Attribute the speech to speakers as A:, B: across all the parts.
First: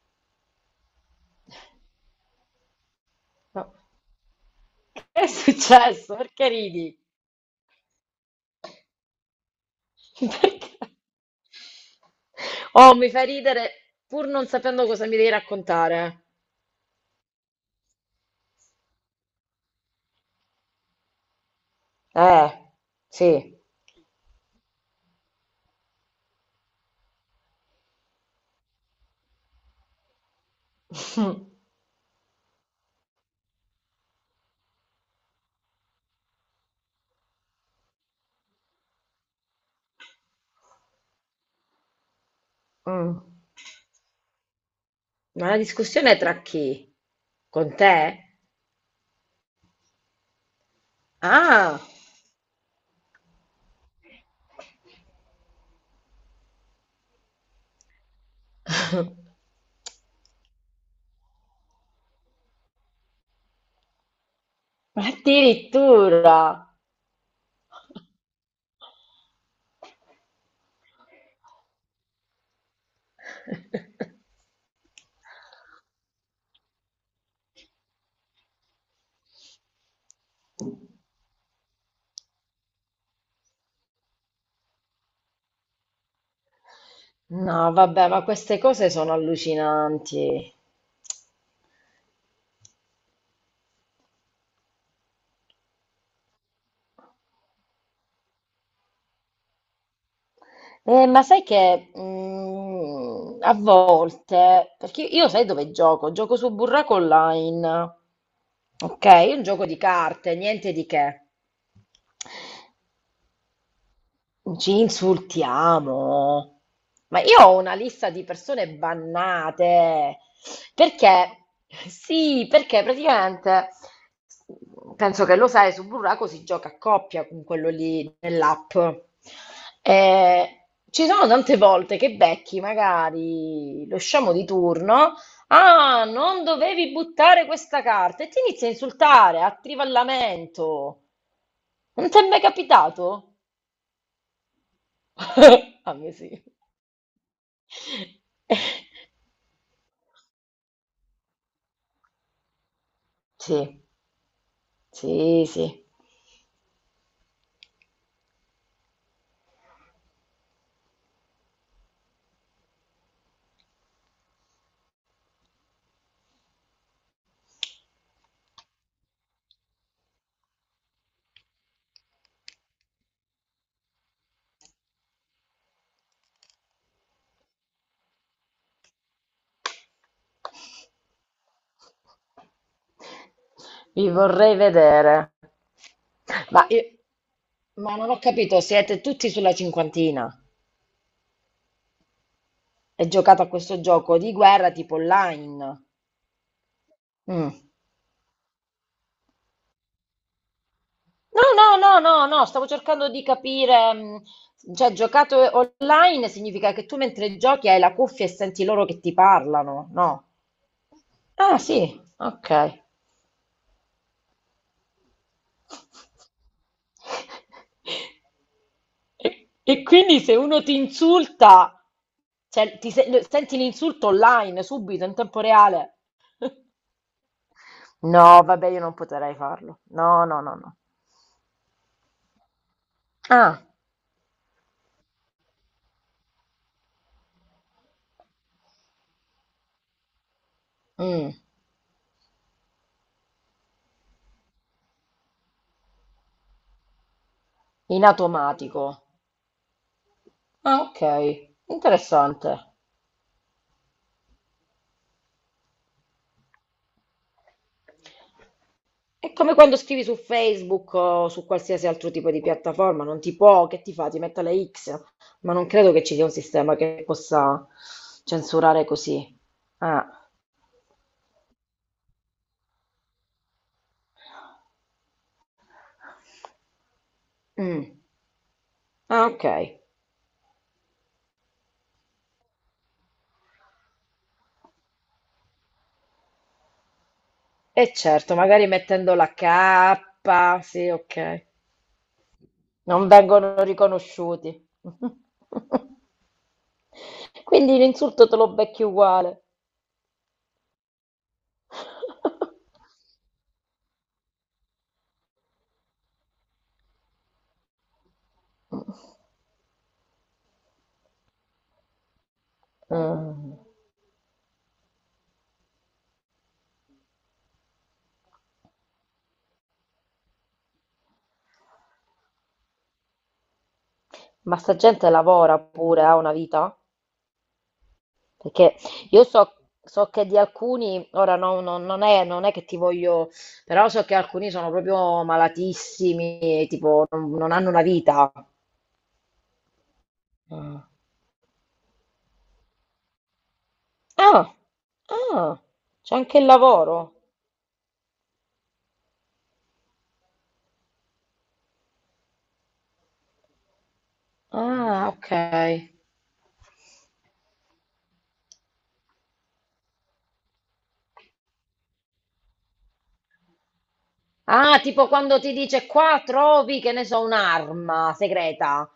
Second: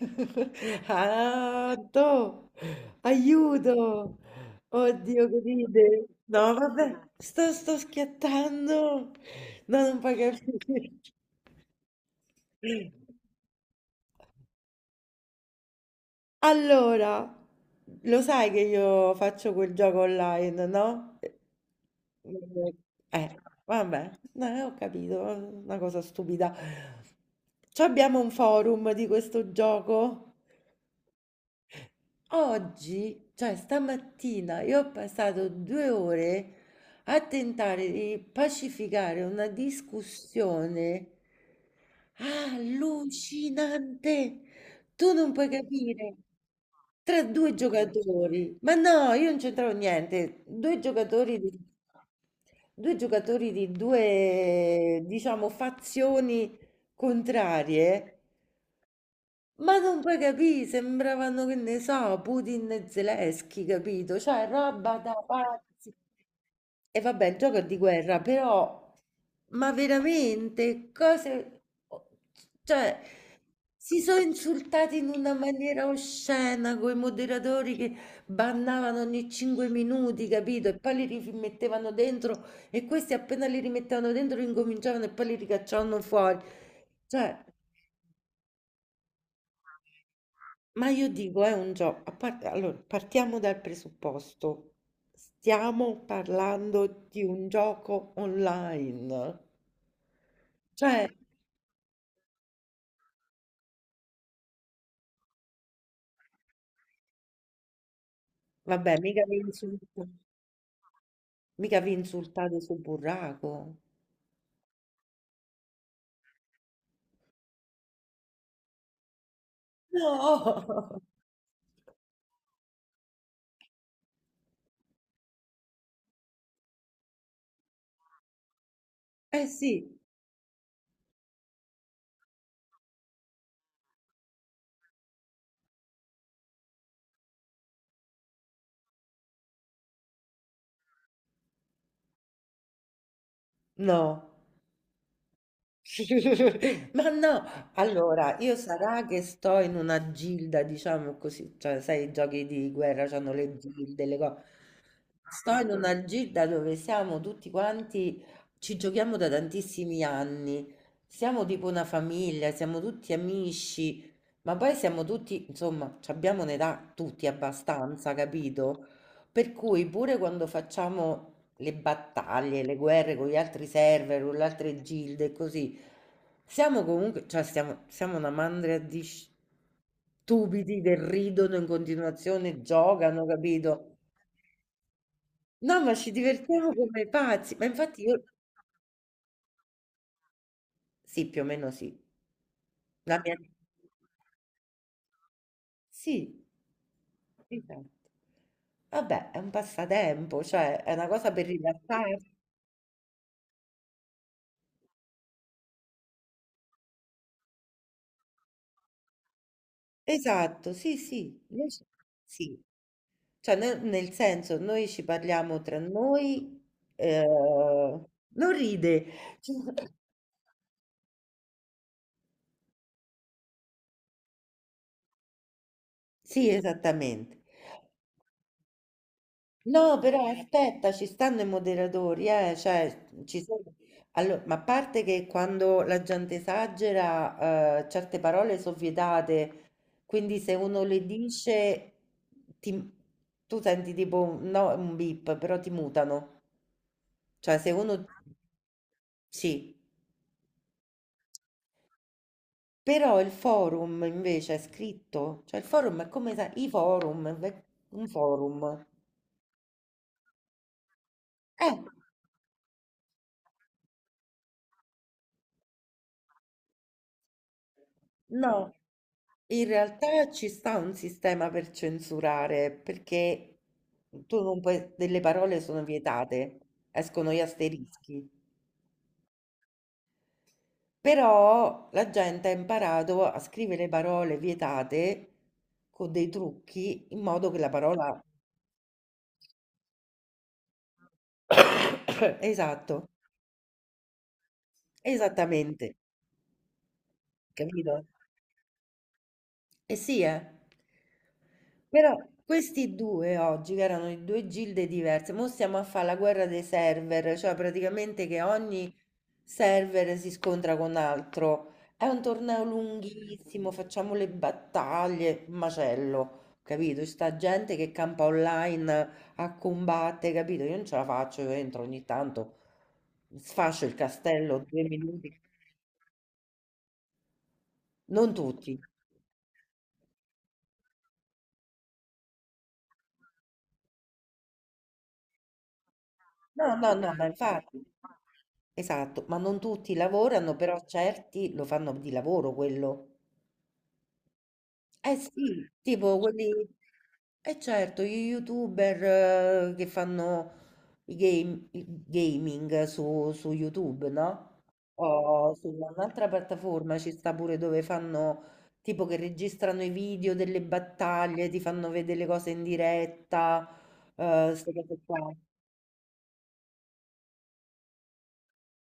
A: Ah, Anto,
B: No.
A: aiuto!
B: Che è
A: Oddio, che ride!
B: successo? Perché
A: No,
B: ridi?
A: vabbè, sto schiattando! No, non puoi
B: Perché?
A: capire.
B: Oh, mi fai ridere pur non sapendo cosa mi devi raccontare.
A: Allora, lo sai che io faccio quel gioco online, no?
B: Eh,
A: Eh, eh,
B: sì.
A: vabbè, no, ho capito, una cosa stupida. Ci abbiamo un forum di questo gioco? Oggi, cioè stamattina, io ho passato 2 ore a tentare di pacificare una discussione
B: Mm.
A: allucinante. Tu non puoi
B: Ma la discussione
A: capire.
B: è tra chi?
A: Tra due
B: Con te?
A: giocatori, ma no, io non c'entravo niente. Due giocatori di
B: Ah,
A: due giocatori di due, diciamo, fazioni contrarie, ma non puoi capì, sembravano, che ne so, Putin e Zelensky, capito? Cioè, roba da pazzi.
B: addirittura.
A: E vabbè, il gioco è di guerra, però, ma veramente, cose... Cioè, si sono insultati in una maniera oscena con i moderatori che bannavano ogni 5 minuti, capito? E poi li rimettevano dentro e questi appena li rimettevano dentro incominciavano e poi li ricacciavano fuori. Cioè...
B: No, vabbè, ma queste cose sono allucinanti.
A: Ma io dico, è un gioco. Allora, partiamo dal presupposto. Stiamo parlando di un gioco online. Cioè,
B: Ma sai che a volte, perché io sai dove gioco? Gioco su Burraco Online,
A: vabbè,
B: ok? Un gioco di carte, niente di che.
A: mica vi insultate sul burraco.
B: Ci insultiamo. Ma io ho una lista di persone bannate.
A: No!
B: Perché? Sì, perché praticamente penso che lo sai, su Burraco si gioca a coppia con quello lì nell'app.
A: Eh sì,
B: E ci sono tante volte che becchi magari lo sciamo di turno. Ah, non dovevi buttare questa carta e ti inizia a insultare a trivallamento. Non ti è mai capitato?
A: no.
B: A me sì.
A: Ma no, allora io sarà che sto in una gilda, diciamo così, cioè sai, i giochi di guerra hanno le
B: Sì,
A: gilde, le cose.
B: sì,
A: Sto
B: sì,
A: in una gilda dove siamo tutti quanti, ci giochiamo da tantissimi anni, siamo tipo una famiglia, siamo tutti amici, ma poi siamo tutti, insomma, ci abbiamo un'età tutti abbastanza, capito? Per cui pure quando facciamo le battaglie, le guerre con gli altri server, con le altre gilde e così, siamo comunque, cioè siamo una mandria di stupidi che ridono in continuazione, giocano, capito?
B: vi vorrei vedere.
A: No, ma ci
B: Ma,
A: divertiamo
B: E-
A: come pazzi, ma
B: ma
A: infatti
B: non ho
A: io
B: capito, siete tutti sulla cinquantina
A: sì, più o meno sì.
B: e
A: La mia...
B: giocate a questo gioco di guerra tipo online?
A: Sì.
B: Mm.
A: Esatto. Vabbè, è un passatempo, cioè è una cosa
B: No,
A: per
B: no, no, no,
A: rilassarsi.
B: no, stavo cercando di capire, cioè giocato online significa che tu mentre giochi hai la cuffia e senti loro che ti parlano, no?
A: Esatto, sì, sì,
B: Ah, sì,
A: sì.
B: ok.
A: Cioè, nel senso, noi ci parliamo tra noi, eh, non ride.
B: E, e quindi se uno ti insulta, cioè ti senti l'insulto online subito in tempo reale?
A: Sì, esattamente.
B: No, vabbè, io non potrei farlo.
A: No,
B: No,
A: però
B: no, no, no.
A: aspetta, ci stanno i moderatori, cioè, ci sono...
B: Ah,
A: Allora, ma a parte che quando la gente esagera, certe parole sono vietate, quindi se uno le
B: mm,
A: dice, ti- tu senti tipo, no, un beep, però ti mutano. Cioè, se
B: in
A: uno...
B: automatico.
A: Sì,
B: Ah, ok, interessante.
A: però il forum invece è scritto, cioè il forum è come i forum, è un forum.
B: È come quando scrivi su Facebook o su
A: Eh.
B: qualsiasi altro tipo di piattaforma, non ti può, che ti fa? Ti mette le X, ma non credo che ci sia un sistema che possa
A: No,
B: censurare così.
A: in
B: Ah,
A: realtà ci sta un sistema per censurare, perché tu non puoi, delle parole sono vietate, escono gli
B: mm.
A: asterischi,
B: Ah, ok.
A: però la gente ha imparato a scrivere parole vietate con dei trucchi in modo che la
B: E
A: parola...
B: certo, magari mettendo la K, sì, ok.
A: Esatto,
B: Non vengono riconosciuti.
A: esattamente,
B: Quindi
A: capito?
B: l'insulto te lo becchi uguale.
A: Eh sì, eh. Però questi due oggi, che erano in due gilde diverse, mo stiamo a fare la guerra dei server, cioè praticamente che ogni server si scontra con altro. È un torneo
B: Mm.
A: lunghissimo, facciamo le battaglie, macello, capito? C'è sta gente che campa online a combattere, capito? Io non ce la faccio, io entro ogni tanto, sfascio il
B: Ma
A: castello
B: sta
A: due
B: gente
A: minuti,
B: lavora pure, ha una vita?
A: non
B: Perché
A: tutti.
B: io so, che di alcuni, ora non è che ti voglio, però so che alcuni sono proprio malatissimi,
A: No, no,
B: tipo
A: no, ma
B: non hanno
A: infatti,
B: una vita.
A: esatto, ma non tutti lavorano, però
B: Ah.
A: certi lo fanno di lavoro quello.
B: Ah,
A: Eh
B: ah,
A: sì,
B: c'è
A: tipo
B: anche il
A: quelli,
B: lavoro.
A: eh certo, gli youtuber che fanno i gaming su YouTube, no?
B: Ah, ok.
A: O su un'altra piattaforma ci sta pure dove fanno, tipo che registrano i video delle battaglie, ti fanno vedere le cose in diretta, queste
B: Ah,
A: cose
B: tipo
A: qua.
B: quando ti dice qua trovi, che ne so, un'arma segreta,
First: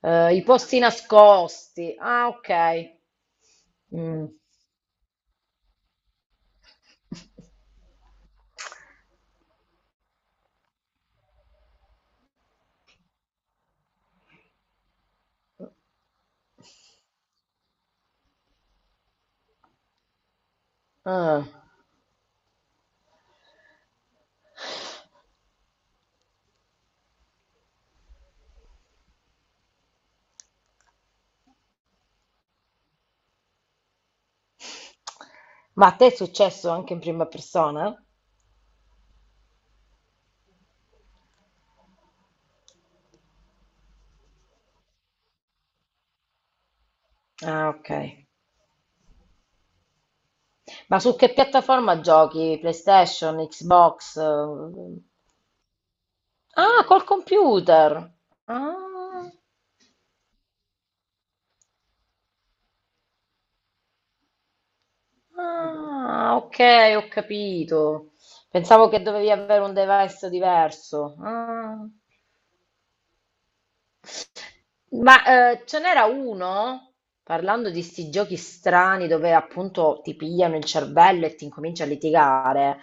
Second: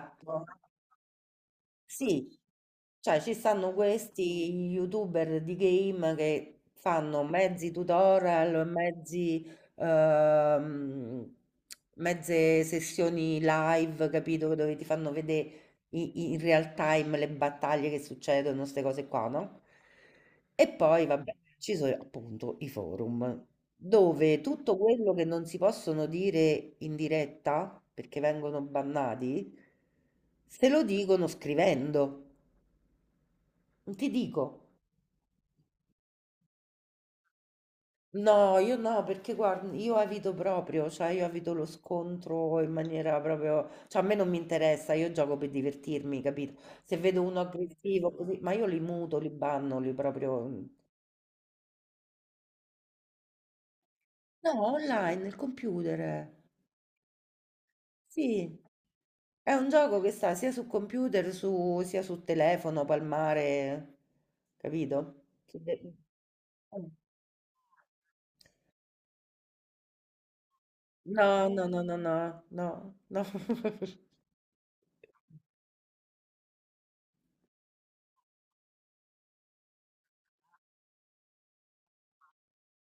B: i posti nascosti. Ah,
A: sì.
B: ok.
A: Cioè, ci stanno
B: Mm.
A: questi YouTuber di game che fanno mezzi tutorial, mezzi, ehm, mezze sessioni live, capito? Dove ti fanno vedere in, real time le battaglie che succedono, queste cose qua, no? E poi, vabbè,
B: Ah.
A: ci sono appunto i forum, dove tutto quello che non si possono dire in diretta, perché vengono bannati, se lo dicono scrivendo. Ti dico,
B: Ma a te è successo anche in prima persona?
A: no, io no, perché guarda, io evito proprio, cioè io evito lo scontro in maniera proprio, cioè a me non mi interessa, io gioco per divertirmi, capito? Se vedo uno
B: Ah, ok.
A: aggressivo così, ma io li muto, li banno, li proprio...
B: Ma su che piattaforma giochi? PlayStation, Xbox?
A: No,
B: Eh?
A: online, nel computer,
B: Ah, col computer.
A: sì.
B: Ah,
A: È un gioco che sta sia su computer, sia su telefono, palmare, capito?
B: ah, ok, ho capito. Pensavo che dovevi avere un device diverso.
A: No, no, no,
B: Ah.
A: no, no, no, no.
B: Ma ce n'era uno, parlando di sti giochi strani dove appunto ti pigliano il cervello e ti incominci a litigare.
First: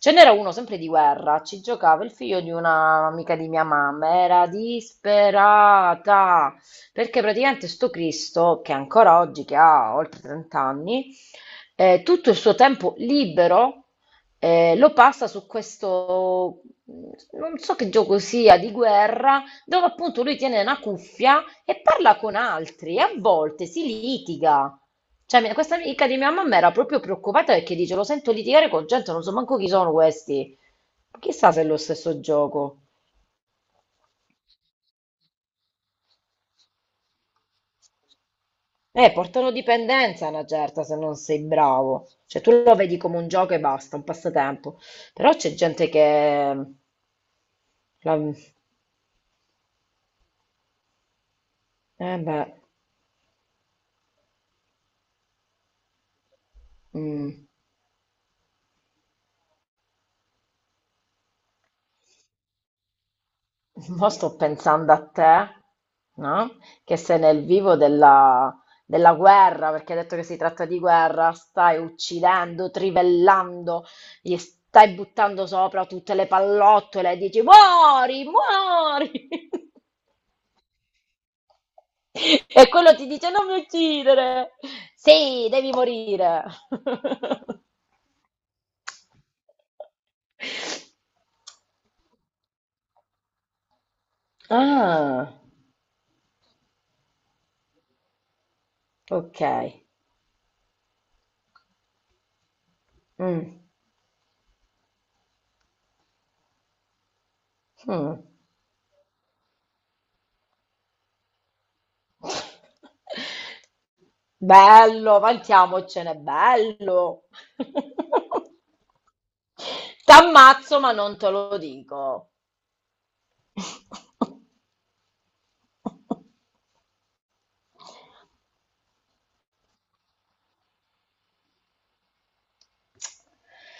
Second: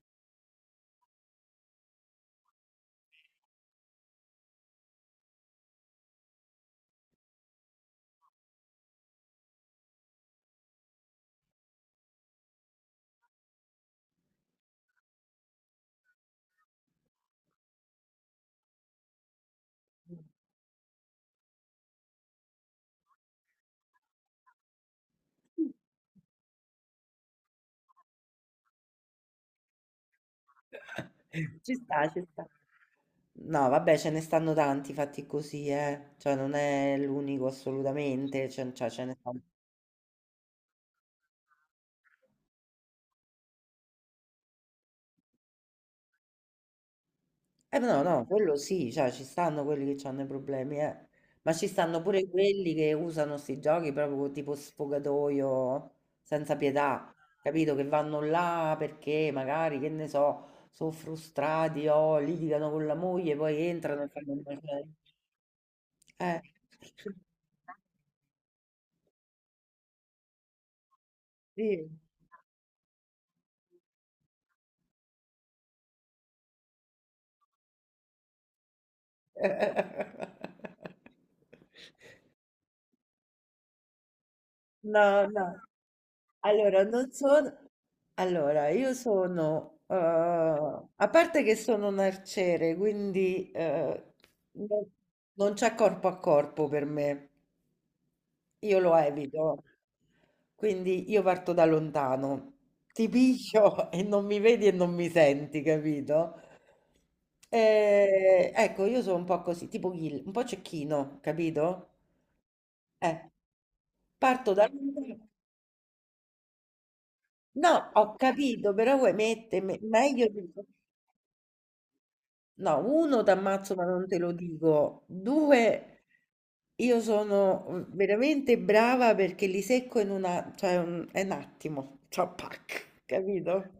B: Ce n'era uno sempre di guerra, ci giocava il figlio di un'amica di mia mamma, era disperata, perché praticamente sto Cristo, che ancora oggi, che ha oltre 30 anni, tutto il suo tempo libero lo passa su questo, non so che gioco sia, di guerra, dove appunto lui tiene una cuffia e parla con altri e a volte si litiga. Cioè, questa amica di mia mamma era proprio preoccupata perché dice: Lo sento litigare con gente, non so manco chi sono questi. Chissà se è
A: Ci
B: lo
A: sta,
B: stesso
A: ci sta.
B: gioco.
A: No, vabbè, ce ne stanno tanti fatti così, eh. Cioè, non è l'unico assolutamente, cioè, ce ne stanno.
B: Portano dipendenza a una certa se non sei bravo. Cioè, tu lo vedi come un gioco e basta, un passatempo. Però c'è gente che.
A: No, no,
B: la-
A: quello sì, cioè, ci stanno quelli che hanno i problemi, eh. Ma ci stanno
B: Eh
A: pure
B: beh.
A: quelli che usano sti giochi proprio tipo sfogatoio, senza pietà,
B: Mm.
A: capito? Che vanno là perché magari, che ne so, sono frustrati o litigano con la moglie, poi entrano e
B: Mo sto
A: fanno un macello.
B: pensando a te,
A: Eh,
B: no? Che sei nel vivo della guerra, perché hai detto che si tratta di guerra, stai
A: sì.
B: uccidendo, trivellando, gli stai buttando sopra tutte le pallottole e dici muori, muori!
A: No,
B: E quello ti dice non mi uccidere! Sì,
A: no.
B: devi morire!
A: Allora, non sono... Allora, io sono... a parte che sono un arciere, quindi no-
B: Ah,
A: non c'è corpo a corpo per me. Io lo
B: ok.
A: evito. Quindi io parto da lontano. Ti
B: Mm,
A: piglio e non mi vedi e non mi senti, capito?
B: mm.
A: Ecco, io sono un po' così, tipo Gil, un po' cecchino, capito? Eh. Parto da
B: Bello, vantiamocene, bello.
A: No, ho capito, però vuoi mettermi meglio di
B: T'ammazzo, ma non te lo dico.
A: No, uno t'ammazzo ma non te lo dico. Due, io sono veramente brava perché li secco in una, cioè un, è un attimo, cioè pac, capito?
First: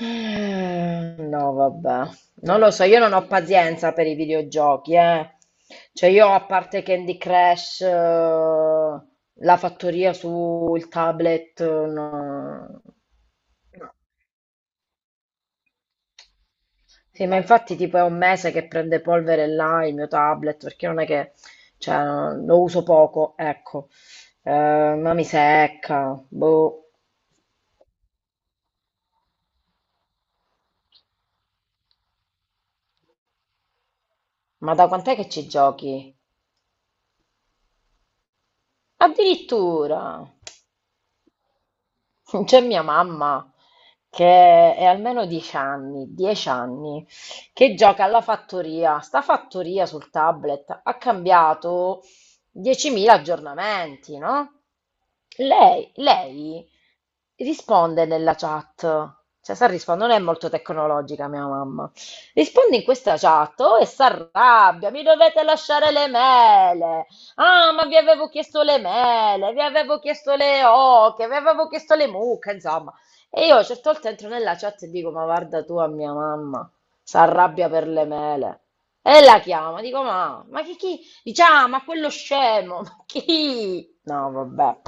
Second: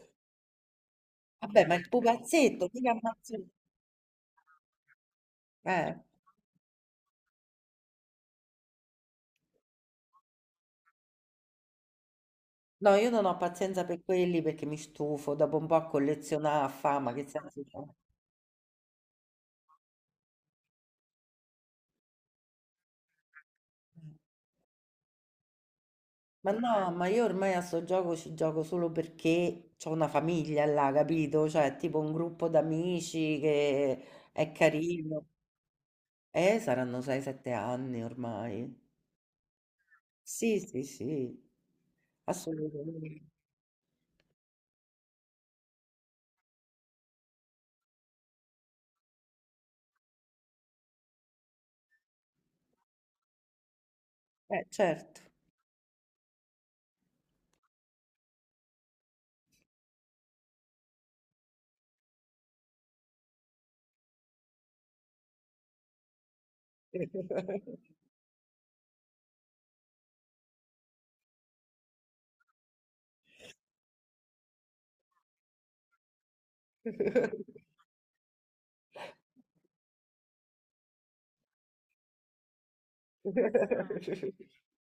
B: No,
A: Vabbè, ma il
B: vabbè. Non
A: pupazzetto,
B: lo so,
A: mica
B: io non ho
A: ammazzo.
B: pazienza per i videogiochi, eh.
A: Eh.
B: Cioè io a parte Candy Crush, la fattoria sul tablet, no,
A: No, io non ho pazienza
B: no,
A: per quelli perché mi stufo, dopo un po' a collezionare a fama, che
B: sì, ma
A: senso
B: infatti
A: c'è?
B: tipo è un mese che prende polvere là il mio tablet, perché non è che, cioè, no, lo uso poco, ecco. Ma mi secca,
A: Ma
B: boh.
A: no, ma io ormai a sto gioco ci gioco solo perché ho una famiglia là, capito? Cioè, tipo un gruppo d'amici che è
B: Ma da quant'è
A: carino.
B: che ci giochi?
A: Saranno 6-7 anni ormai.
B: Addirittura!
A: Sì, sì, sì,
B: C'è mia
A: assolutamente.
B: mamma, che è almeno 10 anni, 10 anni, che gioca alla fattoria. Sta fattoria sul tablet ha cambiato 10.000 aggiornamenti, no?
A: Certo.
B: Lei risponde nella chat, cioè sa rispondere, non è molto tecnologica mia mamma, risponde in questa chat oh, e si arrabbia, mi dovete lasciare le mele, ah ma vi avevo chiesto le mele, vi avevo chiesto le oche, vi avevo chiesto le mucche, insomma. E io a certe volte entro nella chat e dico ma guarda tu a mia mamma, si arrabbia per le mele. E la chiama, dico ma chi, dice, ah, ma quello scemo, ma chi? No, vabbè.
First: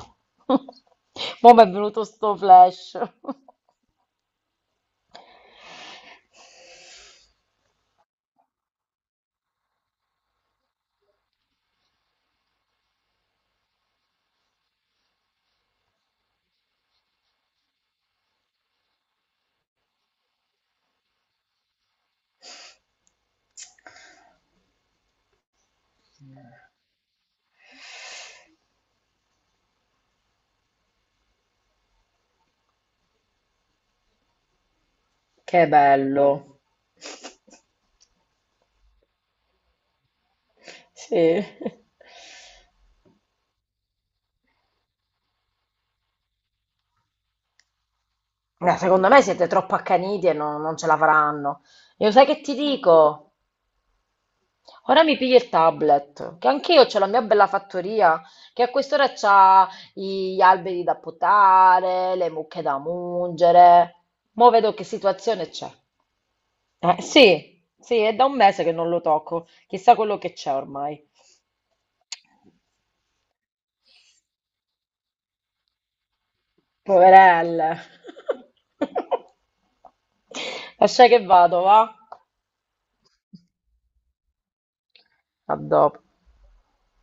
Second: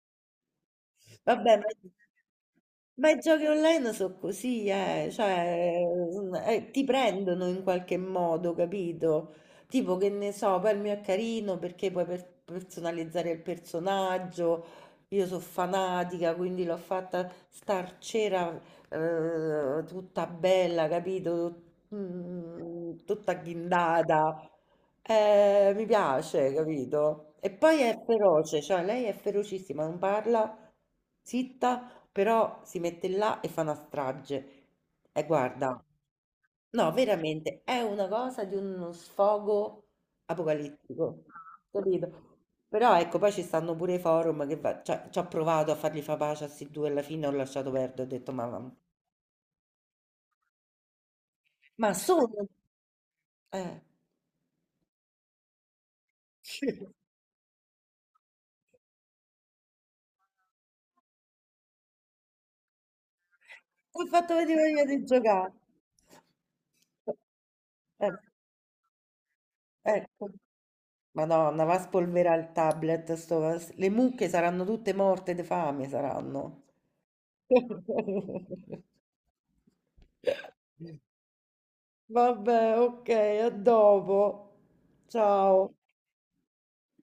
B: Mo'
A: Vabbè,
B: mi
A: ma,
B: è venuto sto flash.
A: ma i giochi online sono così, cioè, ti prendono in qualche modo, capito? Tipo che ne so, poi il mio è carino perché puoi personalizzare il personaggio. Io sono fanatica, quindi l'ho fatta star cera, tutta bella, capito? Tutta ghindata. Mi piace, capito? E poi è feroce, cioè lei è ferocissima, non parla zitta, però si mette là e fa una strage. E
B: Che
A: guarda,
B: bello.
A: no, veramente è una cosa di uno sfogo apocalittico.
B: Sì.
A: Capito? Però ecco, poi ci stanno pure i forum che cioè, ci ho provato a fargli fa pace a questi due, alla fine ho lasciato perdere, ho detto ma,
B: No, secondo me siete troppo accaniti e non ce la faranno.
A: ma
B: Io sai che
A: sono...
B: ti dico?
A: Eh.
B: Ora mi pigli il tablet, che anch'io c'ho la mia bella fattoria, che a quest'ora c'ha gli alberi da potare, le mucche da mungere.
A: Ti ho fatto
B: Mo'
A: venire
B: vedo
A: voglia
B: che
A: di
B: situazione
A: giocare.
B: c'è. Sì, sì,
A: Eh,
B: è da un mese che non lo tocco. Chissà quello
A: ecco.
B: che c'è ormai.
A: Madonna, va a spolverare il tablet, le mucche saranno tutte morte di fame, saranno.
B: Poverelle. Lascia che vado, va?
A: Vabbè, ok, a dopo.
B: A
A: Ciao.
B: dopo.